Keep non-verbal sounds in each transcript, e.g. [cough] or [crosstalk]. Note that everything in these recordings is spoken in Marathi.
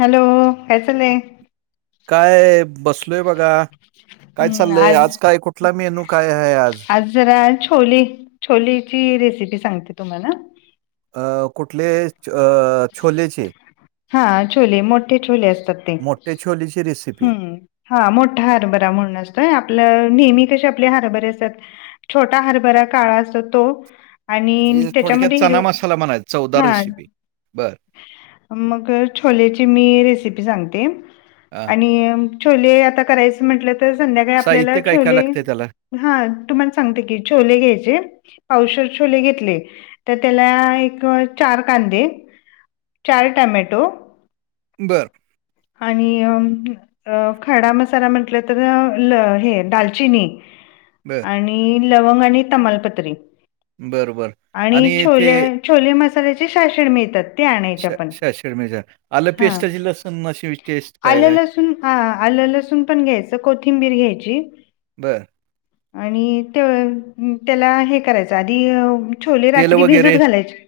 हॅलो! काय चाललेय.? काय बसलोय बघा काय चाललय आज काय कुठला मेनू काय आहे आज. जरा छोले -छोलेची रेसिपी सांगते तुम्हाला. अ कुठले अ छोले चे हा छोले मोठे छोले असतात ते मोठे छोले ची रेसिपी हम्म हा मोठा हारभरा म्हणून असतोय. आपलं नेहमी कशे आपले हारभरे असतात. छोटा हरभरा काळा असतो तो. आणि म्हणजे थोडक्यात त्याच्यामध्ये चना हिरवा मसाला म्हणायचा, चवदार हा रेसिपी. बरं. मग छोलेची मी रेसिपी सांगते. हां. अ छोले आता करायच म्हंटल तर संध्याकाळी आपल्याला साहित्य काय काय छोले लागतंय त्याला? हा तुमला सांगते की छोले घ्यायचे पावशेर छोले घेतले. तर त्याला एक चार कांदे, चार टोमॅटो बरं आणि अ मग अ खडा मसाला म्हटलतर ल हे दालचिनी बर आणि लवंग आणि तमालपत्री बरं, बरं. आणि छोले ते छोले मसाल्याची शाशीड मिळतात. ते आणायचे आपण. शायशे्ड मिळतात, आलं पेस्टाची लसुण मग अशी टेस्ट आल, काय काय? लसून, आल, लसून पण घ्यायचं कोथिंबीर पण घ्यायची. बरं. आणि ते त्याला हे करायचं आधी छोले तेल रात्री भिजत वगैरे? घालायचे.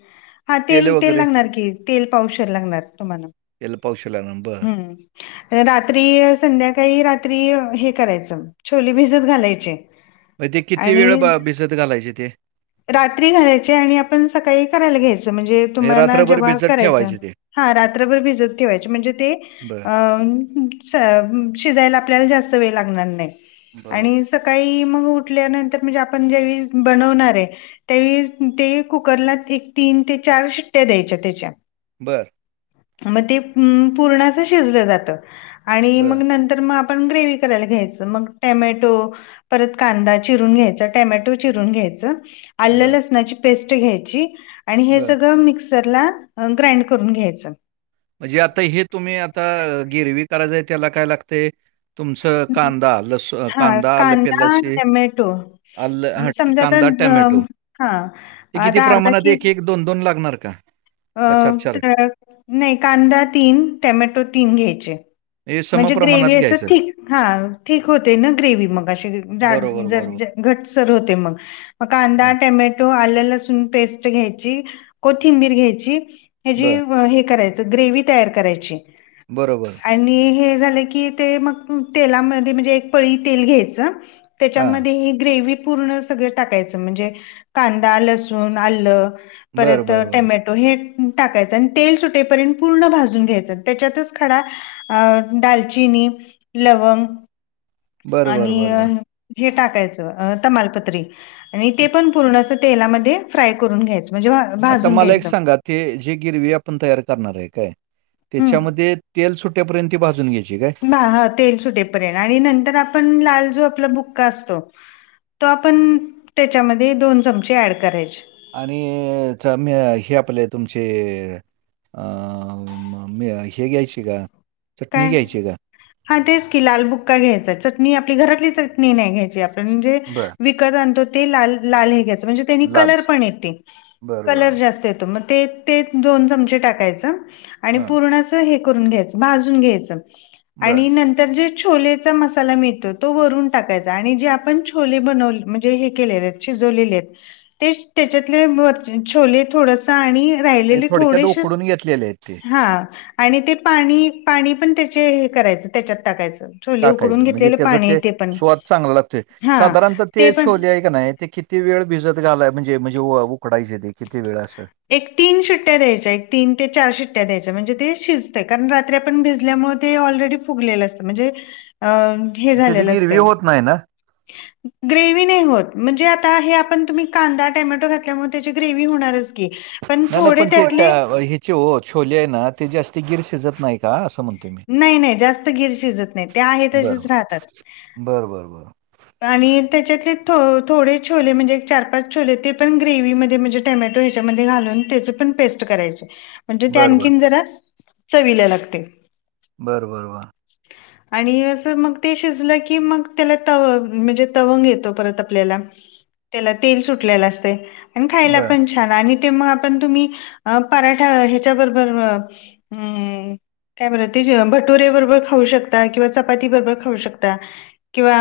हा तेल- तेल लागणार की तेल पावशेर लागणार तुम्हाला. तेल पावशेर लागणार नं हं रात्री संध्याकाळी- रात्री हे करायच छोले भिजत घालायचे. मग ते किती वेळ आणि भिजत घालायचे ते? रात्री घालायची आणि आपण सकाळी करायला घ्यायच म्हणजे तुम्हाला रात्रभर जेव्हा भिजत करायचं. ठेवायचे ते? हा रात्रभर भिजत ठेवायची म्हणजे बरं. अ शिजायला आपल्याला जास्त वेळ लागणार नाही. बरोबर. आणि सकाळी मग उठल्यानंतर म्हणजे आपण ज्यावेळी बनवणार आहे. त्यावेळेस ते कुकरला एक तीन ते चार शिट्ट्या द्यायच्या त्याच्या. बर. मग ते पूर्ण शिजल जात आणि बरं, मग न तर मग आपण ग्रेव्ही करायला घ्यायचं मग टोमॅटो परत कांदा चिरून घ्यायचा टोमॅटो चिरून घ्यायच आलं, बरं, लसणाची पेस्ट घ्यायची आणि हे बरं. सगळं मिक्स मिक्सरला ग्राइंड करून घ्यायच. म्हणजे आता हे तुम्ही आता ग्रेव्ही करायचय त्याला काय लागतेय? तुमचं हं, हं. कांदा, लस हां, कांदा, आलं, कांदा, पिलाशी, टोमॅटो मग आलं समजा आता कांदा, अ, टोमॅटो हां, ते किती आता अर्धा प्रमाणात की एक, एक, दोन, दोन लागणार का? अ का नाही कांदा तीन, टोमॅटो तीन घ्यायचे. यस म्हणजे ग्रेव्ही असं थिक हा ठीक होते ना ग्रेव मग असेड बरोबर, जार बरोबर. घट्टसर होते मग मग कांदा, हं, टोमॅटो, आलं, लसून पेस्ट घ्यायची कोथिंबीर घ्यायची ह्याची बरं. हे ग्रेव्ही करायची तयार करायची बरबर आणि हे झालं की ते मग तेलामध्ये म्हणजे एक पळी तेल घ्यायचं हां. त्याच्यामध्ये हे ग्रेव पूर्णस सगळं टाकायचं म्हणजे कांदा, लसुण, आलं, बरं, परत बरं, बरं. टोमॅटो हे टाकायच आणि तेल सुटेपर्यंत पूर्ण भाजून घ्यायचं त्याच्यातच खडा अ दालचिनी, लवंग बरं, बरं, आणि बरं, बरं. हे टाकायचं तमालपत्री आणि ते पण पूर्ण अस तेलामध्ये फ्राय करून घ्यायचं म्हणजे आता भाजून मला एक घ्यायचं. सांगा ते जे ग्रेव्ही आपण तयार करणार आहे काय? हम्म. त्याच्यामध्ये तेल सुट त्यापर्यंत ती भाजून घ्यायची काय? बा ह तेल सुटेपर्यंत आणि नंतर आपण लाल जो आपला बुक्का असतो. तो आपण त्याच्यामध्ये दोन चमचे ॲड करायच. आणि च म हे आपले तुमचे अ म हे घ्यायचे का चटणी काय घ्यायची का हा तेच की लालबुक्का घ्यायचा चटणी आपली घरातली चटणी नाही घ्यायची आपण म्हणजे बरं. विक आणतो ते लाल लाल हे घ्याच म्हणजे त्यांनी कलर लालची. पण येते बरं, कलर बरं. जास्त येतो ते ते दोन चमचे टाकायच आणि हां. पूर्ण असं हे करून घ्यायच घ्यायचं बरं. आणि नंतर जे छोलेचा मसाला मिळतो तो वरून टाकायचा आणि जे आपण छोले बनवले म्हणजे हे केलेले आहेत शिजवलेले आहेत तेच त्यांच्यातले ब छोले थोडेसे चाळणी म्हणजे आणि थोडक्यात थोडेसेच उकडून घेतलेले आहेत ते हा आणि ते पाणी पाणी पण त्याचे हे करायचं त्याच्यात टाकायचं छोले उकडून टाकायचं म्हणजे घेतलेलं त्याचा पाणी आहे ते पण स्वाद चांगला लागतोय. हा साधारणत ते पण छोले आहे का नाही ते किती वेळ भिजत घालाय म्हणजे म्हणजे उकडायचे ते किती वेळ असं? एक तीन शिट्ट्या द्यायच्या एक तीन ते चार शिट्ट्या द्यायच्या म्हणजे ते शिजते कारण रात्री आपण भिजल्यामुळे ते ऑलरेडी फुगलेलं असतं म्हणजे अ हे त्याची झालेलं गिरवी असतय होत नाही ना? ग्रेव्ही नाही होत म्हणजे आता हे आपण तुम्ही कांदा टोमॅटो घातल्यामुळे त्याची ग्रेव्ही होणारच की पण नाही, नाही थोडे ते थोडं त्यातले त्या ह्याचे छोले आहे ना ते जास्त गीर शिजत नाही का असं म्हणत नाही नाही जास्त गीर शिजत नाही ते आहेत तसेच बरोबर. राहतात बरं, बरं, बरं. आणि त्याच्यातले थोडे छोले म्हणजे चार पाच छोले ते पण ग्रेव मध्ये म्हणजे टमॅटो ह्याच्यामध्ये घालून त्याची पण पेस्ट करायची म्हणजे ते बरं, बरं. आणखीन जरा चवीला लागते बरं बर बर आणि असं मग ते शिजलं की मग त्याला तव म्हणजे तवंग येतो परत आपल्याला त्याला तेल सुटलेल असते आणि खायला बरं. पण छान आणि ते मग आपण तुम्ही पराठा ह्याच्याबरोबर हम्म काय बर भटुरेबरोबर खाऊ शकता किंवा चपाती बरोबर खाऊ शकता किंवा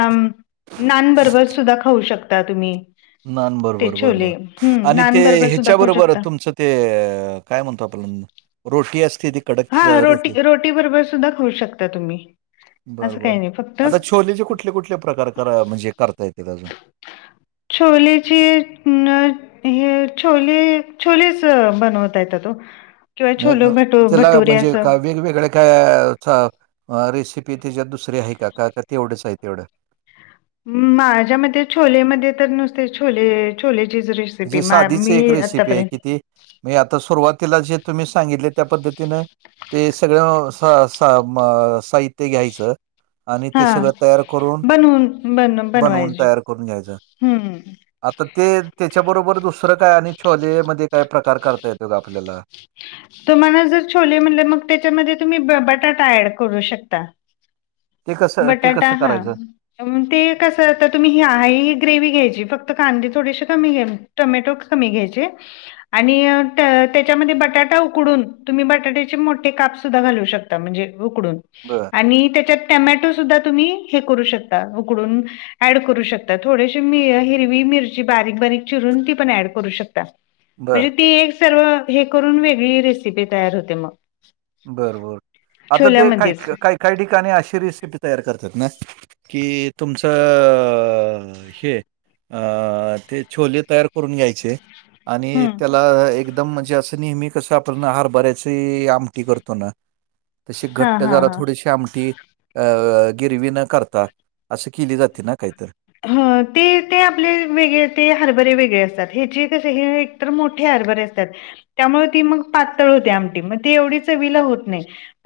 नानबरोबर सुद्धा खाऊ शकता तुम्ही नान ते बरोबर बरोबर छोले. हं, आणि ते नान बरोबर सुद्धा ह्याच्या खाऊ बरोबर शकता. तुमचं ते काय म्हणतो आपण रोटी असती त हा रोटी रोटी बरोबर सुद्धा खाऊ शकता तुम्ही बर असं बर काही नाही फक्त आता छोलेचे कुठले कुठले प्रकार करा म्हणजे करता येते अजून छोलेची न हे छोले छोलेच बनवता येतात ओकिंवा न छोले न भट त्याला म्हणजे का वेगवेगळ्या काय रेसिपी त्याच्यात दुसरीे आहे का का तेवढेच आहे तेवढं माझ्या मते छोलेमध्ये तर नुसते छोले छोलेचीच रेसिपी म्हणजे मा मी आतापर्यंत म्हे आता सुरुवातीला जे तुम्ही सांगितले त्या पद्धतीन ते सगळं साहित्य घ्यायचं आणि ते हां, सगळं तयार करून बनवून बन बनवून बनवायची. तयार करून घ्यायचं हं. आता ते त्याच्याबरोबर दुसरं काय आणि छॉले मध्ये काय प्रकार करता येतोत आपल्याला तुम्हाला जर छोले म्हणले मग त्याच्यामध्ये तुम्ही ब बटाटा ऍड करू शकता ते कसं ते बटाटा कसं हा करायचं? ते कसं आता तुम्ही ही आहे ग्रेवी घ्यायची फक्त कांदीे थोडीशी कमी घेल टोमॅटो कमी घ्यायचे आणि त्याच्यामध्ये बटाटा उकडून तुम्ही बटाट्याचे मोठे काप सुद्धा घालू शकता म्हणजे उकडून बर आणि त्याच्यात टमॅटो सुद्धा तुम्ही हे करू शकता उकडून ऍड करू शकता थोडेसे हिरवी मिरची बारीक बारीक चिरून ती पण ऍड करू शकता म्हणजे बरं, ती एक सर्व हे करून वेगळी रेसिपी तयार होते मग बरबर आता ते काय छोल्यामध्येच काय काय ठिकाणी अशी रेसिपी तयार करतात ना कि तुमचं हे अ.. ते छोले तयार करून घ्यायचे आणि हम्म त्याला एकदम म्हणजे असं नेहमी कसं, ते आपल्याण हार भरायच आम की, करतो ना तशी हा घट्ट हा जराात हा थोडीशी आमटी. अ.. गिरवी न करता असं केली, जाते ना काहीतरी ह, ते ते आपले वेगळे ते हरबरे वेगळे असतात हे हचे कसे हे तर मोठे हरबर असतात त्यामुळे ती, मग पातळ होते आमटी मग ती एवढी चवीला होत नाही.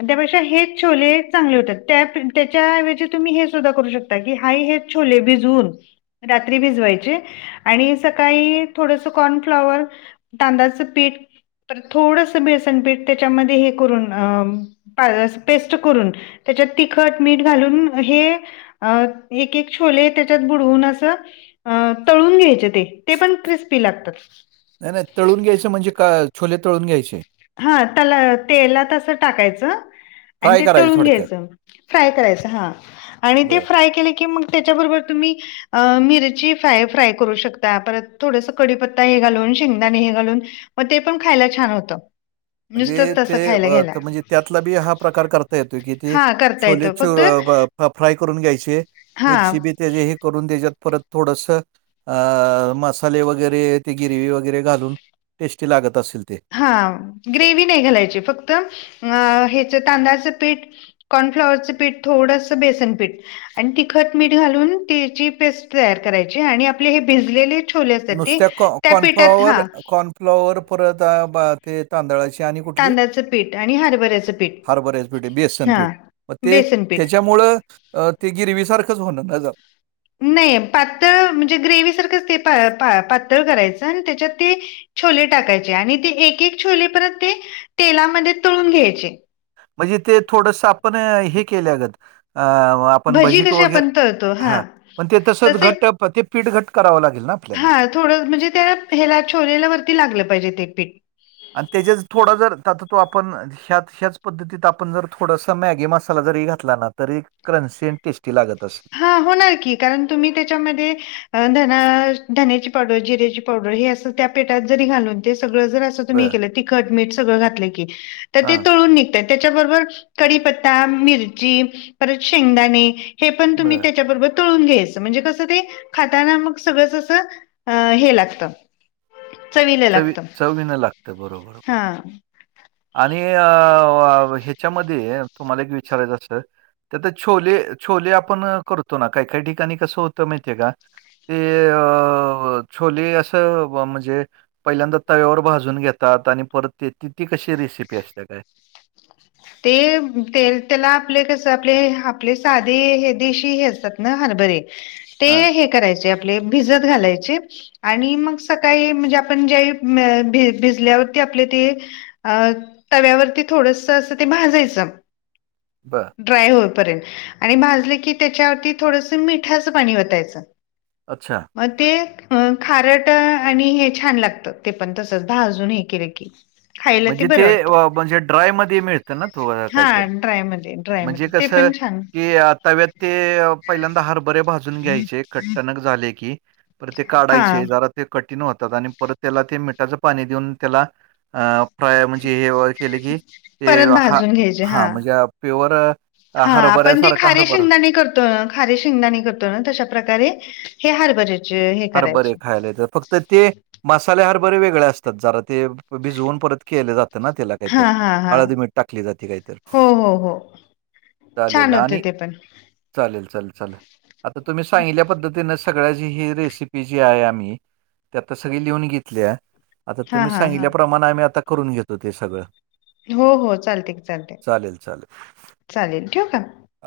त्यापेक्षा हेच छोले चांगले होतात त्या त्याच्या, एवजी तुम्ही हे, सुद्धा करू शकता. [inaudible] तकी, हायहेच छोले बीजु हो रात्री भिजवाचे आणि सकाळी थोडस कॉर्नफ्लवर तांदळाच पीट तर थोडस बेळसणपीठ त्याच्यामध्ये हे करून पेस्ट करून त्याच्यात तिखट मीठ घालून हे एक एक छोले त्या त्याच्यात बुडवून असं तळून घ्यच ते ते पण क्रिस्पी लातात. नाही नाही तळून घ्यायचं म्हणजे का, छोले तळून घ्यायचे. हा तला तेला तसं टाकायचं, आणि फ्राय ते करायचे तळून थोडक्यात. घ्यायचं फ्राय करायचं हा आणि ते बरं. फ्राय केले की मग त्याच्याबरोबर तुम्ही, अ मिरची फ्राय फ्राय करू शकता परत थोडस कडीपत्ता हे घालून शेंगदाणे हे घालून मग ते पण खायला छान होतं. म्हणजे नुसतंच ते तसं खायला हं घ्यायला हे म्हणजे त्यातला बी हा प्रकार करता येतो कि ते हा करता छोले येतं फक्त चो.. फ्राय करून घ्यायचे हा मिरची बिर तते जे हे, करून त्याच्यात परत थोडस- अ. मसाले वगैरे ते गिरवी वगैरे, घालून टेस्टी लागत असेल ते. हा. अच्छा. ग्रेव्ही नाही घालायची फक्त, अं ह्याच तांदळाचं पीठ- कॉर्नफ्लॉवरचं पीठ थोडंसं बेसन पीठ. अन तिखट, मीठ घालून त्याची पेस्ट तयार करायची. आणि आपले हे भिजलेले - नुसत कॉ- कॉर्नफ्लॉवर, कॉर्नफ्लॉवर परत ते तांदळाची - आणि कुठली? तांदळाचं पीठ आणि हरभऱ्याचं पीठ हारबऱ्याच पीठ, बेसन हा पीठ. ते बेसन पीठ त्याच्यामुळं अ ते गिरवीसारखंच होणार अस. नाही. पातळ म्हणजे ग्रेवही सारखंच ते पा प प पातळ करायचं आणि त्याच्यात ते- छोले टाकायचे आणि ते एक एक छोले परत ते तेलामध्ये तळून घ्यायचे. म्हणजे ते थोडस, आपण हे केल्यागत. अं - आपण भजी भजित कशी वगैरे. आपण तळतो हा. पण ते तसंच तसे घट ते पीठ घट करावं लागेल ना आपल्याला? अ थोडं म्हणजे ते ह्याला छोलेला वरती लागलं पाहिजे ते पीठ. आणि त्याच्याचं थोडा जर ता तो आपण- ह्यात ह्याच पद्धतीत आपण जर, थोडासा मॅगी मसाला जरी घातला ना तरी - क्रंची आणि टेस्टी लागत असेल. हा होणार की, कारण तुम्ही त्याच्यामध्ये- अ धना धण्याची पावडर, जिऱ्याची पावडर हे असं त्या पिठात जरी घालून ते सगळं जर- म तुम्ही बर हे केलंत तिखट मीठ सगळं घातल की. तर ते हा तळून निघ - -ते. त्याच्याबरोबर कढिपत्ता, मिरची, परत शेंगदाणे हे- पण तुम्ही बर त्याच्याबरोबर- तळून घ्यायचं. म्हणजे कसं ते खाताना मग सगळंच असं हे लागत. चवी चवीन लागत बरोबर बरोबर. हां. आणि अ ह्याच्यामध्ये तुम्हाला, एक विचारायचं असं- तर तर छोले. छोले आपण करतो ना? काही काही ठिकाणी कसं होतं माहितीय का? ते अ छोले असं म्हणजे- पहिल्यांदा तव्यावर भाजून घेतात. आणि परत ते ती कशी रेसिपी असतेय काय? ते त्याला आपले कस? आपले आपले साधे हे देशी हे असतात ना? हरभरे. ते हां, हे करायचे आपले भिजत घालायचे. आणि मग सकाळी म्हणजे आपण जे भि भिजल्यावरती आपले ते- अ. तव्यावरती थोडस असं ते भाजायचं. बर. ड्राय होईपर्यंत. आणि भाजले की त्याच्यावरती थोडस मिठाचं पाणी ओतायचं. अच्छा. म ते - अ खारट आणि हे छान लागत. ते पण तसच भाजून हे केले की. खायला म्हणजे बरं ते वाटतं म्हणजे ड्राय मध्ये मिळतं ना? [unintelligible] हा काहीतर. ड्रायमध्ये म्हणजे ड्रायमध्ये ते कसं? पण छान की तव्यात ते पहिल्यांदा हरभरे भाजून घ्यायचे. कट्टनक झाले की, परत ते हा काढायचे जरा- ते कठीण होतात. आणि परत त्याला ते मिठाच पाणी देऊन त्याला-आं - फ्राय म्हणजे हे केले की ते परत हा- भाजून घ्यायचे हा. म्हणजे प्युअर हरभऱ्यासारखा हरभरा. त खारे शेंगदाणे करतो ना तशा प्रकारे हे हारभरे. हरबरे खायला तर फक्त- तर ते मसालेदार हरबरे वेगळे असतात जरा ते. भिजवून परत केले जातात. म्हणा त्याला काही हा तर हा हा हळद, मीठ टाकली जाते काही तर. हो हो हो छान होते ते पण. चालेल चाल चाल आता तुम्ही सांगितल्या पद्धतीन सगळ्याची ही रे पी जे आहे आम्ही ते आता सगळी लिहून घेतल्या. आता हा तुम्ही हा हा सांगितल्याप्रमाण आम्ही आता करून घेतो ते सग हो हो चालतय चालत चालेल ठेवू का? आ